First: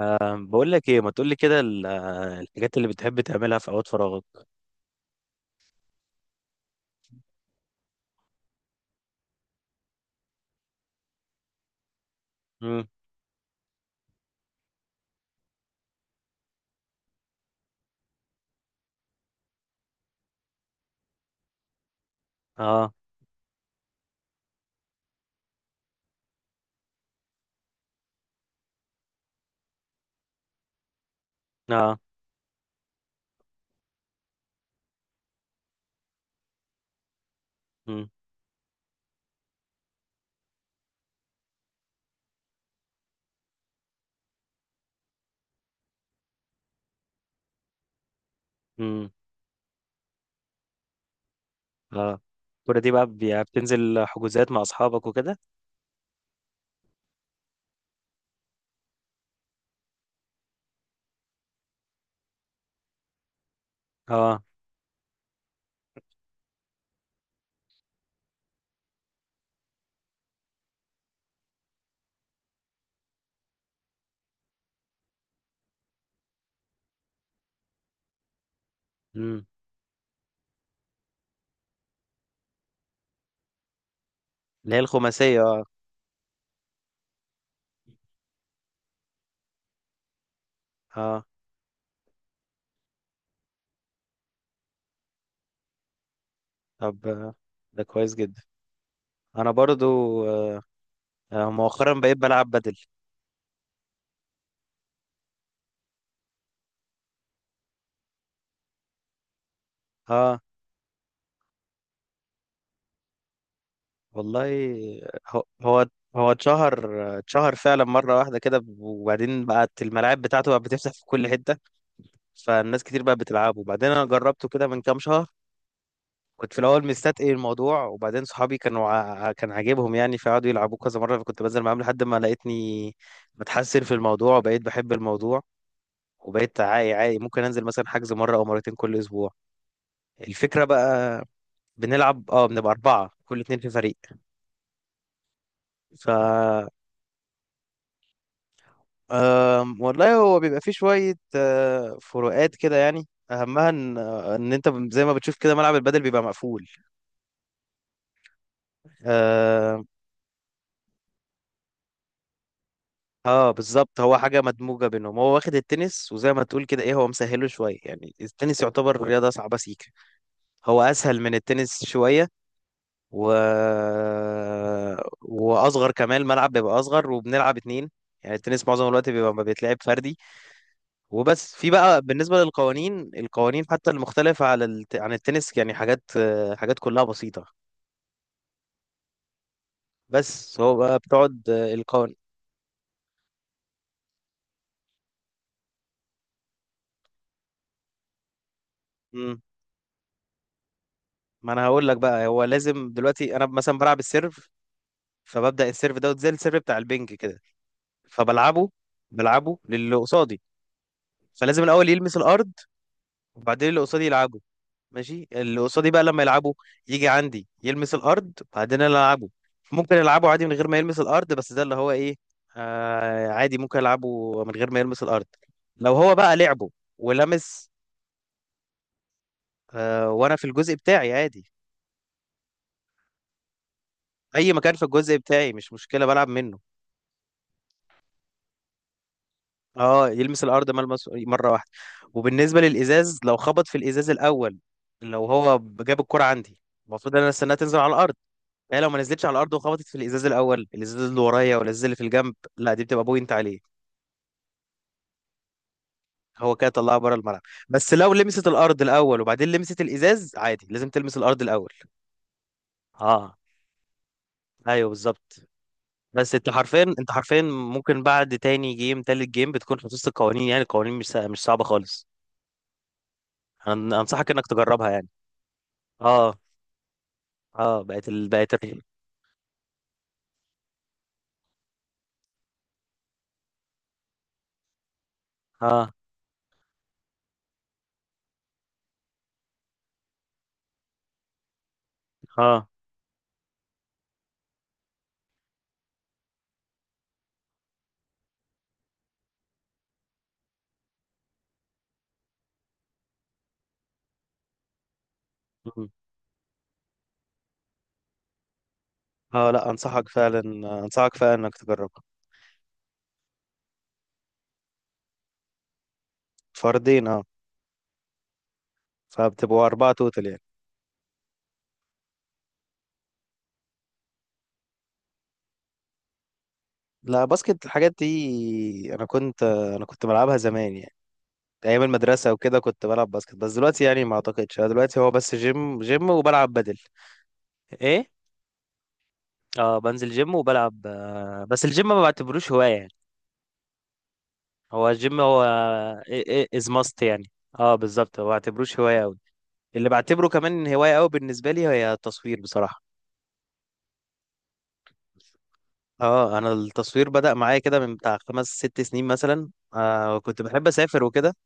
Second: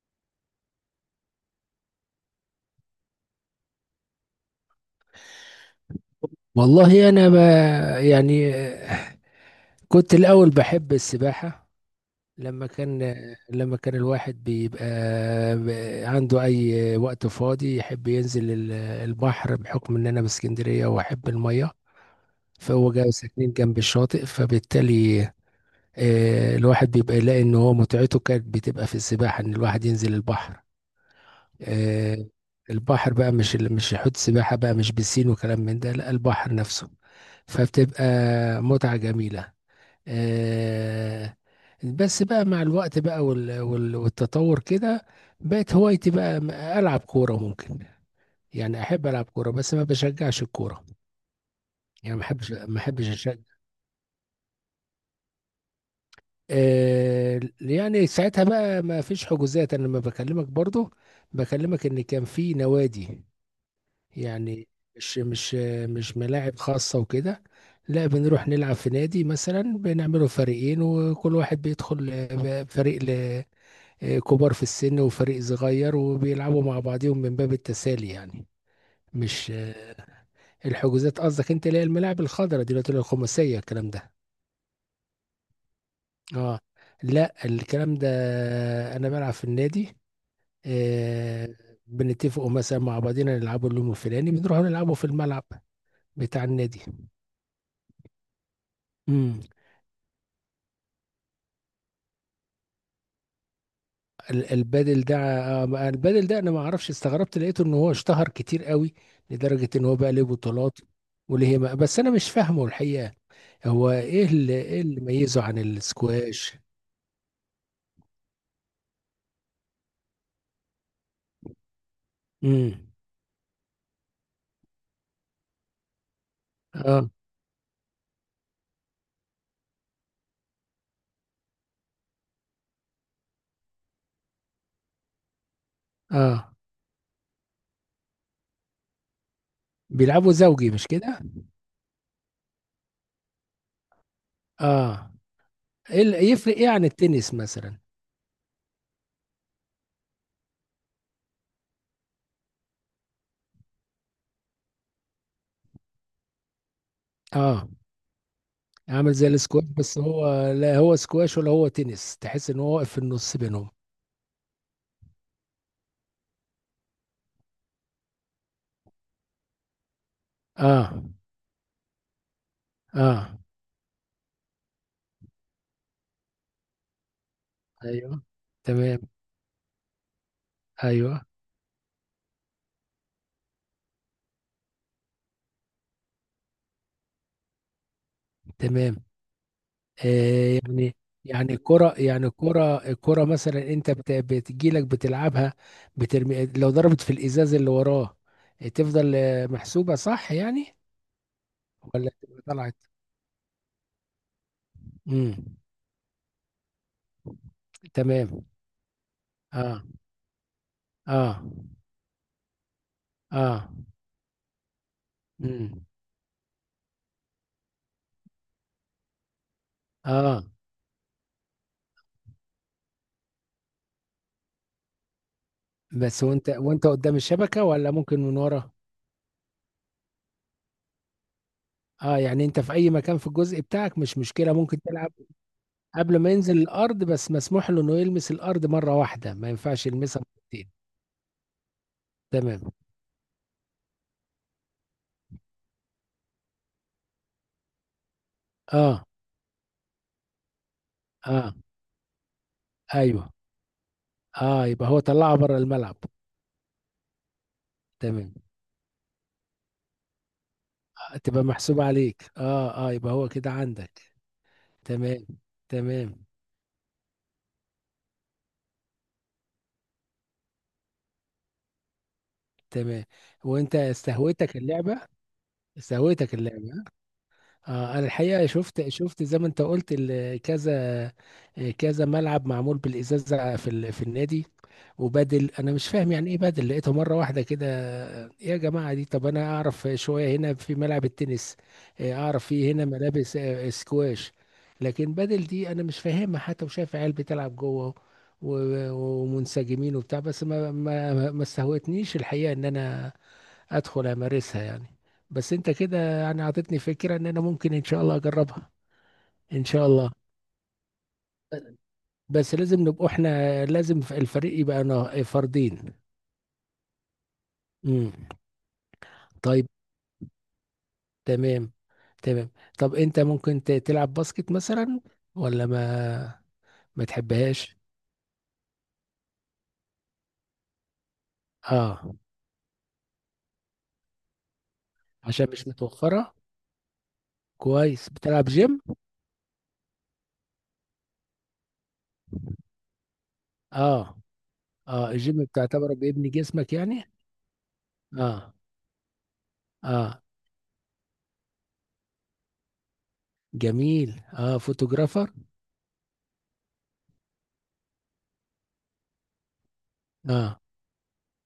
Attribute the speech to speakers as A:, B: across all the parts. A: بقول لك ايه، ما تقول لي كده الحاجات اللي بتحب تعملها في اوقات فراغك؟
B: والله انا ما يعني آه، كنت الاول بحب السباحه. لما
A: امم.
B: كان لما كان الواحد بيبقى، عنده اي وقت فاضي، يحب ينزل البحر، بحكم ان انا باسكندريه واحب الميه،
A: اه.
B: فهو جاي ساكنين جنب الشاطئ. فبالتالي الواحد بيبقى يلاقي ان هو متعته كانت بتبقى في السباحه، ان الواحد ينزل البحر.
A: اه.
B: آه، البحر بقى، مش حوض سباحة بقى، مش بسين وكلام من ده، لا البحر نفسه. فبتبقى
A: امم.
B: متعة جميلة. آه، بس بقى مع الوقت بقى، والتطور كده بقت هوايتي بقى، ألعب كورة ممكن. يعني أحب
A: امم.
B: ألعب كورة بس ما بشجعش الكورة. يعني
A: اه. الكوره
B: ما
A: دي بقى
B: أحبش أشجع.
A: بتنزل حجوزات مع اصحابك وكده؟
B: يعني ساعتها بقى ما فيش حجوزات. أنا لما بكلمك برضو، بكلمك إن كان في نوادي،
A: اه.
B: يعني مش مش مش ملاعب خاصة وكده، لا بنروح نلعب في نادي مثلا، بنعمله فريقين وكل واحد بيدخل فريق، كبار في السن، وفريق صغير، وبيلعبوا مع بعضهم من باب التسالي يعني.
A: امم.
B: مش آه، الحجوزات قصدك انت، اللي هي الملاعب الخضراء دلوقتي، اللي هي الخماسية الكلام ده.
A: اللي هي الخماسيه، اه.
B: اه. لا الكلام ده انا بلعب في النادي.
A: اه.
B: آه، بنتفقوا مثلا مع بعضنا نلعبوا اليوم الفلاني، بنروحوا نلعبوا في الملعب بتاع النادي.
A: طب، ده كويس جدا. انا برضو آه مؤخرا بقيت بلعب بدل.
B: البادل ده، البادل ده انا ما اعرفش، استغربت لقيته ان هو اشتهر كتير قوي، لدرجة ان هو بقى ليه
A: اه.
B: بطولات. وليه ما، بس انا مش فاهمه الحقيقة، هو ايه
A: والله،
B: اللي،
A: هو
B: ميزه عن
A: هو هو
B: السكواش؟
A: اتشهر فعلا مره واحده كده، وبعدين بقت الملاعب بتاعته بقت بتفتح في كل حته.
B: امم.
A: فالناس كتير بقت بتلعبه، وبعدين انا جربته كده من كام شهر. كنت في الاول
B: اه.
A: مستتقي الموضوع، وبعدين صحابي كان عاجبهم يعني، فقعدوا يلعبوه كذا مره، فكنت بنزل معاهم لحد ما لقيتني بتحسن في الموضوع، وبقيت بحب الموضوع.
B: اه.
A: وبقيت عاقي ممكن انزل مثلا حجز مره او مرتين كل اسبوع.
B: بيلعبوا
A: الفكره
B: زوجي مش كده؟
A: بقى، بنلعب، بنبقى اربعه كل اتنين في فريق.
B: اه. ايه
A: ف
B: اللي يفرق ايه عن التنس مثلا؟
A: والله، هو بيبقى فيه شويه فروقات كده يعني، اهمها ان انت زي ما بتشوف كده ملعب البدل بيبقى مقفول.
B: اه، عامل زي السكواش؟ بس هو لا هو سكواش ولا هو تنس، تحس ان هو واقف في النص
A: اه،
B: بينهم.
A: بالظبط. هو حاجة مدموجة بينهم، هو واخد التنس وزي ما تقول كده ايه، هو مسهله شوية يعني. التنس يعتبر رياضة صعبة سيكة. هو
B: اه.
A: اسهل من التنس شوية. و...
B: اه.
A: واصغر كمان، الملعب بيبقى اصغر وبنلعب اتنين.
B: ايوه.
A: يعني التنس معظم
B: تمام.
A: الوقت بيبقى ما بيتلعب فردي.
B: ايوه.
A: وبس. في بقى بالنسبة للقوانين، القوانين حتى المختلفة عن التنس، يعني حاجات كلها بسيطة.
B: تمام.
A: بس
B: آه،
A: هو
B: يعني
A: بقى بتقعد
B: يعني الكرة،
A: القوانين.
B: الكرة مثلا، انت بتجيلك بتلعبها، بترمي، لو ضربت في الازاز اللي وراه، تفضل محسوبة صح يعني؟
A: ما انا هقول لك
B: ولا
A: بقى،
B: تبقى
A: هو
B: طلعت؟
A: لازم دلوقتي انا مثلا بلعب السيرف.
B: امم.
A: فببدأ السيرف دوت، زي السيرف بتاع البنج كده.
B: تمام.
A: فبلعبه
B: اه.
A: للي قصادي.
B: اه.
A: فلازم الأول يلمس الأرض. وبعدين
B: اه.
A: اللي قصادي يلعبه. ماشي، اللي
B: امم.
A: قصادي بقى لما يلعبه، يجي عندي يلمس الأرض، بعدين أنا ألعبه. ممكن ألعبه
B: اه.
A: عادي من غير ما يلمس الأرض، بس ده اللي هو إيه. عادي ممكن ألعبه من غير ما يلمس الأرض، لو هو
B: بس
A: بقى
B: وانت،
A: لعبه
B: قدام الشبكة
A: ولمس.
B: ولا ممكن من ورا؟
A: وأنا في الجزء بتاعي عادي.
B: اه، يعني انت في اي مكان في الجزء بتاعك، مش
A: أي
B: مشكلة،
A: مكان
B: ممكن
A: في
B: تلعب
A: الجزء بتاعي، مش مشكلة
B: قبل
A: بلعب
B: ما
A: منه.
B: ينزل الارض، بس مسموح له انه يلمس الارض مرة واحدة، ما ينفعش
A: اه،
B: يلمسها
A: يلمس الارض
B: مرتين.
A: ملمس مره واحده. وبالنسبه
B: تمام.
A: للازاز، لو خبط في الازاز الاول، لو هو جاب الكره عندي، المفروض ان انا استناها تنزل على الارض. هي لو ما
B: اه.
A: نزلتش على الارض وخبطت في الازاز الاول، الازاز اللي
B: اه.
A: ورايا ولا الازاز اللي في الجنب، لا دي بتبقى
B: ايوه.
A: بوينت عليه.
B: اه، يبقى هو طلعه بره الملعب.
A: هو كده طلعها بره الملعب. بس لو
B: تمام.
A: لمست الارض الاول وبعدين لمست الازاز، عادي. لازم تلمس الارض
B: تبقى
A: الاول.
B: محسوبة عليك، اه اه، يبقى هو
A: اه،
B: كده عندك.
A: ايوه،
B: تمام.
A: بالظبط.
B: تمام.
A: بس انت حرفيا ممكن بعد تاني جيم تالت جيم بتكون حفظت القوانين، يعني القوانين مش صعبه خالص.
B: تمام. وانت
A: انصحك انك
B: استهوتك
A: تجربها
B: اللعبة؟
A: يعني. اه.
B: استهوتك اللعبة؟
A: اه.
B: اه، انا الحقيقه شفت، زي ما انت قلت، كذا كذا ملعب معمول بالازازه، في في النادي. وبدل، انا مش
A: اه.
B: فاهم يعني ايه بدل، لقيته مره واحده كده. إيه يا جماعه دي؟ طب انا اعرف شويه، هنا في ملعب التنس، إيه، اعرف
A: اه.
B: فيه هنا ملابس سكواش، لكن بدل دي انا مش فاهمها. حتى وشايف عيال بتلعب جوه، ومنسجمين وبتاع، بس ما استهوتنيش الحقيقه ان انا ادخل امارسها يعني. بس انت
A: مم.
B: كده يعني اعطيتني فكرة ان انا ممكن ان شاء الله اجربها.
A: اه،
B: ان
A: لا
B: شاء
A: انصحك
B: الله.
A: فعلا. انصحك فعلا انك تجربها.
B: بس لازم نبقى احنا، لازم الفريق يبقى فردين.
A: فردين، اه.
B: امم.
A: فبتبقوا
B: طيب.
A: اربعة توتال يعني.
B: تمام. تمام. طب انت ممكن تلعب باسكت مثلا، ولا ما،
A: لا، باسكت
B: تحبهاش؟
A: الحاجات دي انا كنت بلعبها زمان يعني. ايام
B: اه.
A: المدرسة وكده كنت بلعب باسكت، بس دلوقتي يعني ما اعتقدش. أنا دلوقتي هو بس
B: عشان مش
A: جيم جيم
B: متوفرة.
A: وبلعب بدل.
B: كويس
A: ايه.
B: بتلعب جيم.
A: اه، بنزل جيم وبلعب، بس الجيم ما بعتبروش هواية يعني.
B: اه.
A: هو
B: اه،
A: الجيم هو
B: الجيم بتعتبره بيبني
A: از
B: جسمك
A: ماست
B: يعني.
A: يعني. اه، بالظبط. هو ما
B: اه.
A: بعتبروش هواية أوي. اللي
B: اه.
A: بعتبره كمان هواية قوي بالنسبة لي هي التصوير، بصراحة.
B: جميل، اه فوتوغرافر.
A: اه. انا التصوير بدأ معايا كده من بتاع خمس ست سنين مثلا. كنت
B: اه.
A: بحب اسافر وكده.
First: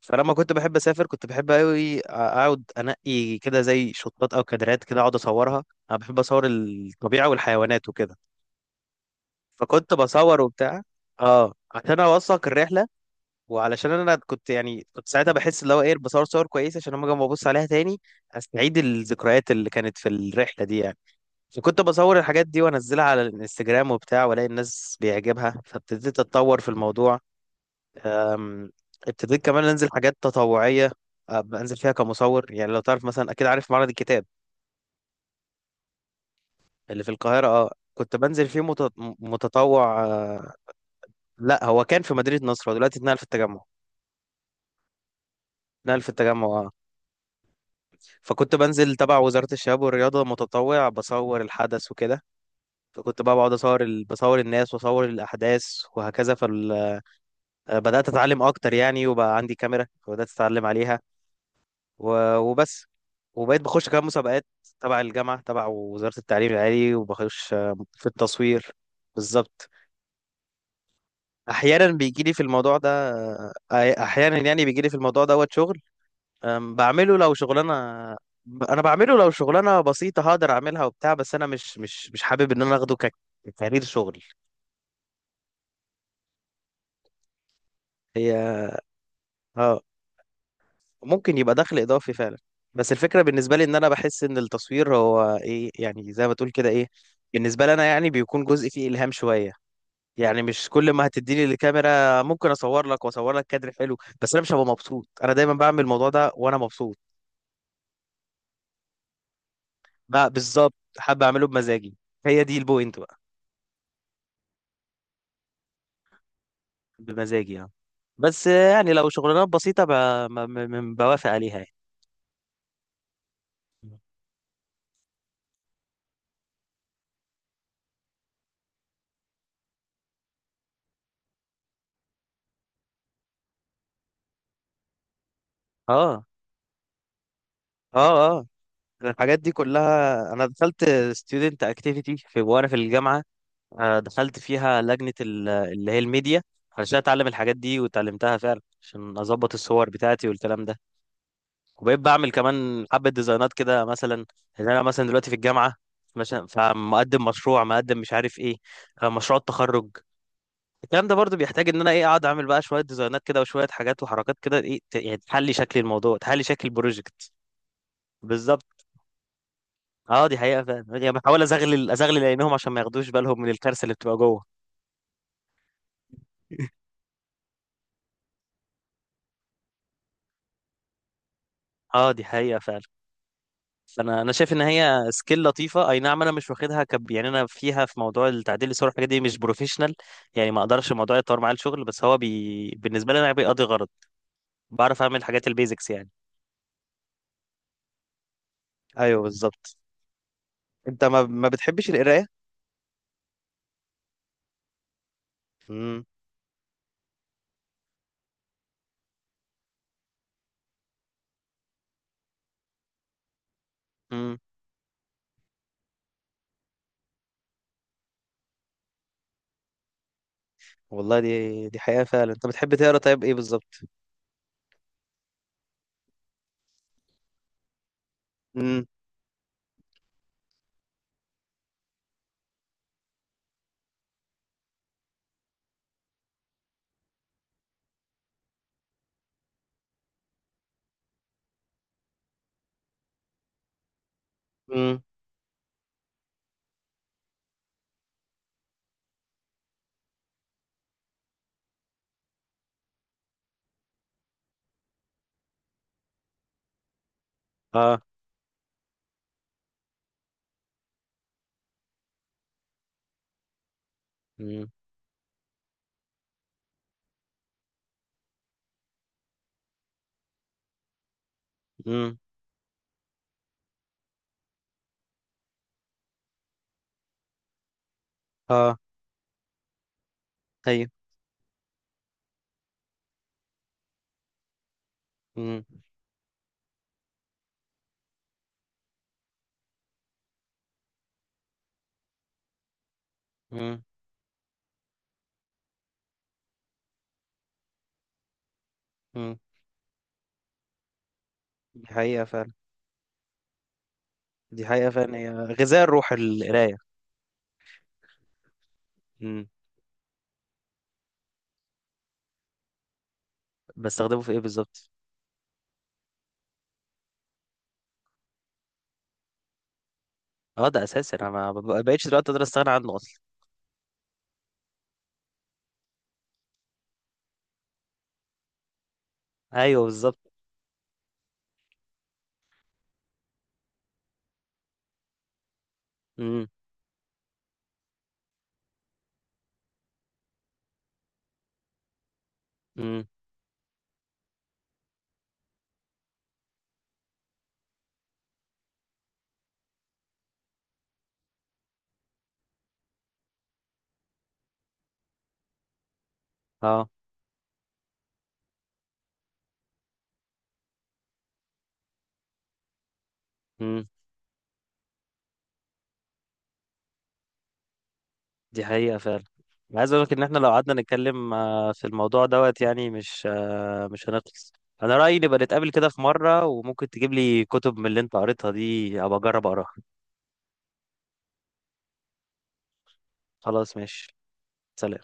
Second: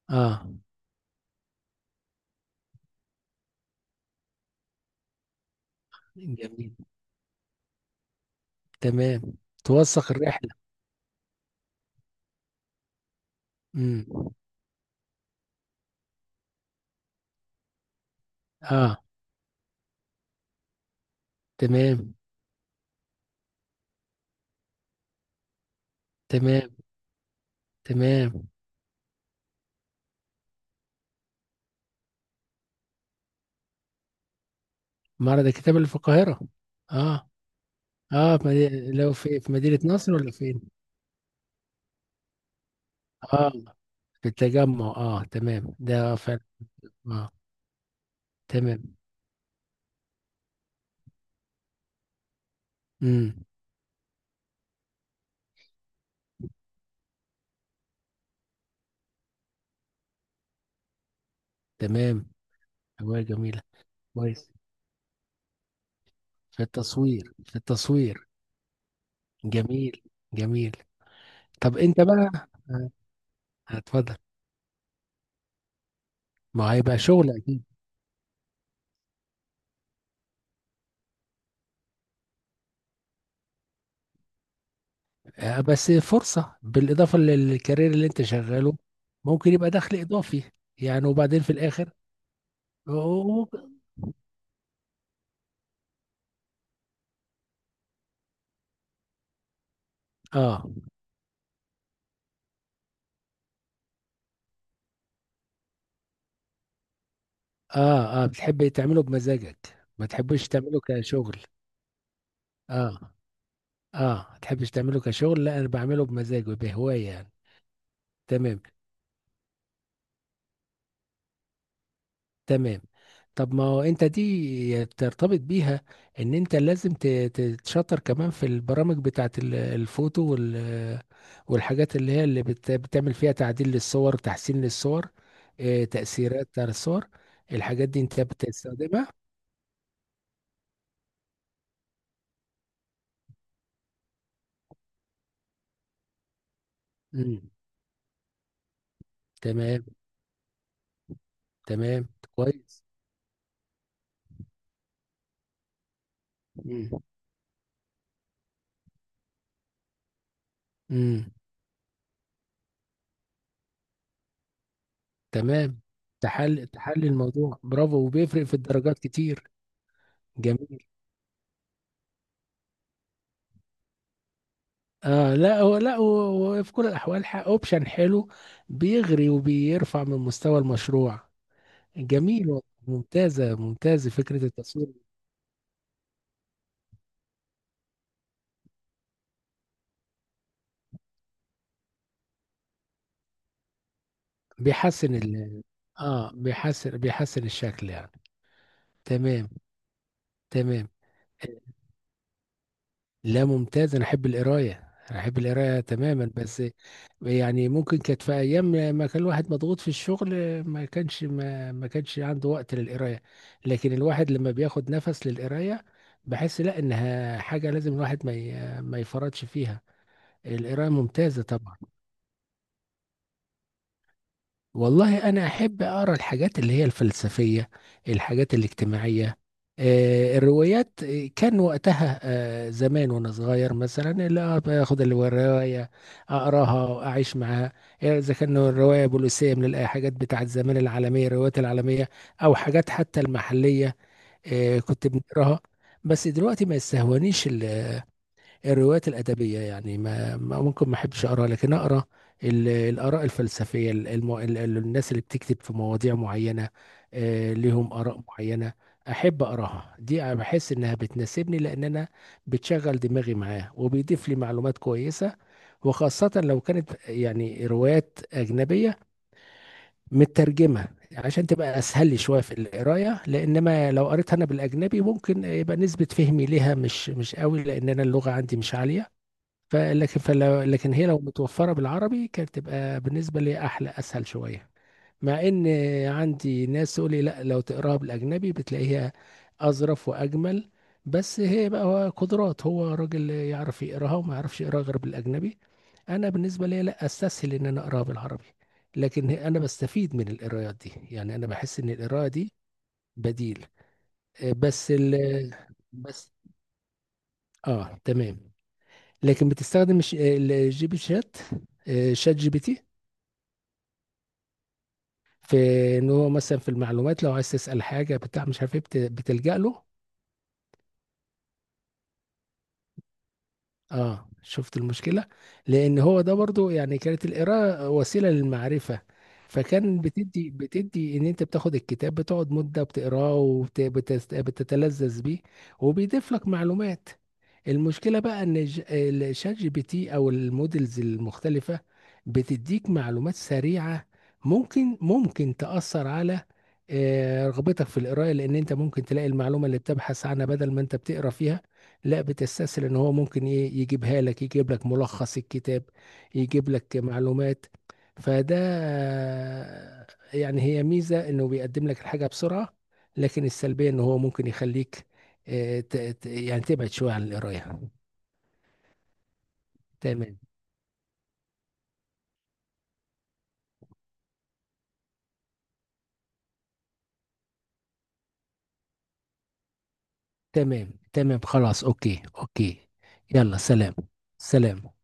A: فلما
B: اه.
A: كنت بحب اسافر، كنت بحب قوي اقعد انقي كده زي شطات او كادرات كده اقعد اصورها. انا بحب اصور
B: جميل.
A: الطبيعة والحيوانات وكده.
B: تمام.
A: فكنت
B: توثق
A: بصور
B: الرحلة.
A: وبتاع. اه، عشان اوثق الرحلة. وعلشان انا
B: امم.
A: كنت يعني، كنت ساعتها بحس اللي هو ايه، بصور صور كويسة عشان لما اجي أما ابص عليها تاني استعيد
B: اه.
A: الذكريات اللي كانت في الرحلة دي يعني. كنت
B: تمام.
A: بصور الحاجات دي وانزلها على الانستجرام وبتاع، والاقي الناس بيعجبها، فابتديت اتطور في
B: تمام.
A: الموضوع.
B: تمام.
A: أم، ابتديت كمان انزل حاجات تطوعية. بنزل فيها كمصور يعني. لو تعرف مثلا، اكيد عارف معرض الكتاب
B: معرض الكتاب اللي في القاهرة.
A: اللي في
B: اه.
A: القاهرة. اه، كنت
B: اه، في
A: بنزل فيه
B: مدينة، لو في، في مدينة
A: متطوع
B: نصر ولا
A: آه،
B: فين؟
A: لا، هو كان في مدينة نصر، هو دلوقتي اتنقل في
B: اه،
A: التجمع.
B: في التجمع. اه تمام،
A: اتنقل في
B: ده فعلا.
A: التجمع، اه.
B: اه.
A: فكنت بنزل
B: تمام.
A: تبع وزارة الشباب والرياضة متطوع، بصور الحدث وكده. فكنت بقى
B: امم.
A: بقعد بصور الناس واصور الاحداث. وهكذا. بدأت أتعلم أكتر يعني، وبقى عندي كاميرا فبدأت أتعلم عليها.
B: تمام.
A: وبس.
B: هواية
A: وبقيت
B: جميلة.
A: بخش كمان مسابقات.
B: كويس.
A: تبع الجامعة، تبع وزارة التعليم
B: في
A: العالي،
B: التصوير.
A: وبخش
B: في
A: في
B: التصوير.
A: التصوير. بالظبط.
B: جميل. جميل. طب
A: أحيانا
B: انت
A: بيجي لي في
B: بقى
A: الموضوع ده آه،
B: اتفضل.
A: أحيانا يعني بيجي لي في الموضوع دوت شغل.
B: ما
A: آم،
B: هيبقى
A: بعمله
B: شغل
A: لو
B: اكيد.
A: شغلانة ب- أنا بعمله لو شغلانة بسيطة هقدر أعملها وبتاع. بس أنا مش حابب إن أنا ككارير شغل.
B: بس فرصة، بالإضافة للكارير اللي أنت
A: هي.
B: شغاله، ممكن يبقى
A: اه،
B: دخل إضافي يعني،
A: ممكن
B: وبعدين في
A: يبقى دخل
B: الآخر.
A: اضافي فعلا. بس الفكره
B: آه.
A: بالنسبه لي، ان انا بحس ان التصوير هو ايه يعني، زي ما تقول كده ايه. بالنسبه لي انا يعني، بيكون جزء فيه الهام شويه. يعني مش
B: آه.
A: كل ما هتديني الكاميرا ممكن اصور لك، واصور لك كادر حلو، بس انا مش هبقى مبسوط. انا دايما بعمل الموضوع ده وانا مبسوط.
B: بتحب تعمله بمزاجك، ما
A: بقى
B: تحبش
A: بالظبط،
B: تعمله
A: حابب
B: كشغل.
A: اعمله بمزاجي. هي دي البوينت
B: آه.
A: بقى.
B: آه، ما تحبش تعمله كشغل، لا أنا بعمله بمزاج وبهواية يعني.
A: بمزاجي يعني. بس
B: تمام.
A: يعني لو شغلانات بسيطه بوافق عليها يعني.
B: تمام. طب ما هو انت دي ترتبط بيها، ان انت لازم تتشطر كمان في البرامج بتاعت الفوتو، وال، والحاجات اللي هي اللي بتعمل فيها تعديل للصور، تحسين للصور، اه،
A: اه.
B: تأثيرات على الصور. الحاجات دي انت
A: اه. اه.
B: بتستخدمها؟
A: الحاجات دي كلها انا دخلت ستودنت اكتيفيتي، في وانا في الجامعه. دخلت فيها لجنة اللي هي الميديا. علشان اتعلم
B: مم.
A: الحاجات دي، واتعلمتها فعلا عشان اظبط
B: تمام.
A: الصور بتاعتي والكلام ده. وبقيت
B: تمام.
A: بعمل
B: كويس.
A: كمان حبة ديزاينات كده مثلا. ان انا مثلا دلوقتي في الجامعة. مثلا
B: مم.
A: فمقدم مشروع، مقدم مش عارف ايه. مشروع التخرج. الكلام ده
B: مم.
A: برضو بيحتاج ان انا ايه، اقعد اعمل بقى شوية ديزاينات كده وشوية حاجات وحركات كده ايه يعني تحلي شكل
B: تمام.
A: الموضوع، تحلي
B: تحل،
A: شكل
B: تحل
A: البروجكت.
B: الموضوع، برافو، وبيفرق في
A: بالظبط.
B: الدرجات كتير.
A: اه، دي حقيقة فعلا
B: جميل.
A: يعني، بحاول ازغلل عينيهم عشان ما ياخدوش بالهم من الكارثة اللي بتبقى جوه.
B: آه لا هو، هو في كل الأحوال، أوبشن حلو، بيغري وبيرفع من مستوى المشروع.
A: اه، دي
B: جميل
A: حقيقة
B: والله،
A: فعلا.
B: ممتازة ممتازة
A: فانا
B: فكرة
A: شايف ان
B: التصوير.
A: هي سكيل لطيفه. اي نعم، انا مش واخدها كب يعني. انا فيها في موضوع التعديل الصور والحاجات دي مش بروفيشنال. يعني ما اقدرش الموضوع يتطور معايا الشغل، بس هو بالنسبه لي انا بيقضي غرض. بعرف
B: بيحسن
A: اعمل حاجات
B: ال،
A: البيزكس يعني.
B: آه بيحسن، الشكل يعني.
A: ايوه،
B: تمام.
A: بالظبط.
B: تمام.
A: انت ما بتحبش القرايه؟
B: لا ممتاز، انا احب القرايه،
A: امم.
B: تماما. بس يعني ممكن كانت في ايام، ما كان الواحد مضغوط في الشغل، ما كانش عنده وقت للقرايه، لكن الواحد
A: امم.
B: لما بياخد نفس للقرايه، بحس لا انها حاجه لازم الواحد، ما يفرطش فيها. القرايه
A: والله
B: ممتازه
A: دي
B: طبعا.
A: دي حقيقه فعلا. انت بتحب تقرا طيب، ايه بالظبط؟
B: والله أنا أحب أقرأ الحاجات اللي هي الفلسفية، الحاجات
A: امم.
B: الاجتماعية، الروايات. كان وقتها، زمان وأنا صغير مثلا، لا باخد الرواية أقراها وأعيش معاها. إذا كان الرواية بوليسية، من الحاجات بتاعت زمان العالمية، الروايات العالمية، أو حاجات حتى المحلية،
A: امم.
B: كنت بنقراها. بس دلوقتي ما يستهونيش الروايات الأدبية يعني، ممكن ما أحبش أقرأ، لكن أقرأ الآراء الفلسفية، الناس اللي بتكتب في مواضيع معينة، ليهم
A: اه.
B: آراء معينة، أحب أقرأها. دي أنا بحس إنها بتناسبني، لأن أنا بتشغل دماغي معاه، وبيضيف لي
A: امم.
B: معلومات كويسة. وخاصة لو كانت يعني روايات أجنبية مترجمة، عشان تبقى أسهل لي
A: امم.
B: شوية في القراية، لأنما لو قريتها أنا بالأجنبي، ممكن يبقى نسبة فهمي ليها مش مش قوي، لأن أنا اللغة عندي مش
A: اه.
B: عالية. فلكن فلو
A: ايوه.
B: لكن هي لو متوفرة بالعربي، كانت تبقى بالنسبة لي أحلى، أسهل شوية. مع
A: امم.
B: إن عندي ناس تقول لي لا، لو تقراها بالأجنبي بتلاقيها أظرف وأجمل، بس هي بقى، هو قدرات، هو راجل يعرف
A: امم.
B: يقراها وما يعرفش يقراها غير بالأجنبي. أنا بالنسبة لي لا، أستسهل إن أنا أقراها بالعربي،
A: امم.
B: أنا بستفيد من القرايات دي يعني، أنا بحس
A: دي
B: إن
A: حقيقه
B: القراءة
A: فعلا.
B: دي بديل. آه،
A: دي حقيقه
B: بس ال
A: فعلا، هي غذاء الروح
B: بس
A: القرايه.
B: تمام.
A: امم.
B: لكن بتستخدم الجي بي شات، شات جي بي تي؟
A: بستخدمه في ايه بالظبط؟
B: في ان هو مثلا في المعلومات، لو عايز تسال حاجه بتاع مش عارف ايه، بتلجا له.
A: اه، ده اساسي. انا ما بقتش دلوقتي اقدر استغنى عنه اصلا.
B: اه، شفت المشكلة، لان هو ده برضو، يعني كانت القراءة وسيلة للمعرفة،
A: ايوه،
B: فكان
A: بالظبط.
B: بتدي، ان انت بتاخد الكتاب، بتقعد مدة بتقراه، وبتتلذذ بيه، وبيضيف
A: امم.
B: لك معلومات. المشكلة بقى ان، الشات جي بي تي او المودلز المختلفة، بتديك
A: امم.
B: معلومات سريعة، ممكن تأثر على رغبتك في القراءة، لان انت ممكن تلاقي المعلومة اللي بتبحث عنها، بدل ما انت بتقرا فيها، لا بتستسهل ان هو ممكن ايه يجيبها لك، يجيب لك ملخص الكتاب، يجيب
A: اه.
B: لك معلومات. فده يعني، هي ميزة انه بيقدم لك الحاجة بسرعة، لكن
A: امم.
B: السلبية ان هو ممكن يخليك يعني تبعد شوية عن القراية.
A: دي حقيقة فعلا. أنا عايز اقول لك ان
B: تمام.
A: احنا لو قعدنا نتكلم في الموضوع دوت يعني، مش هنخلص. انا رأيي، نبقى نتقابل كده في مرة، وممكن تجيب لي كتب من اللي انت قريتها دي ابقى اجرب اقراها.
B: تمام خلاص، اوكي اوكي. يلا
A: خلاص،
B: سلام.
A: ماشي.
B: سلام.
A: سلام.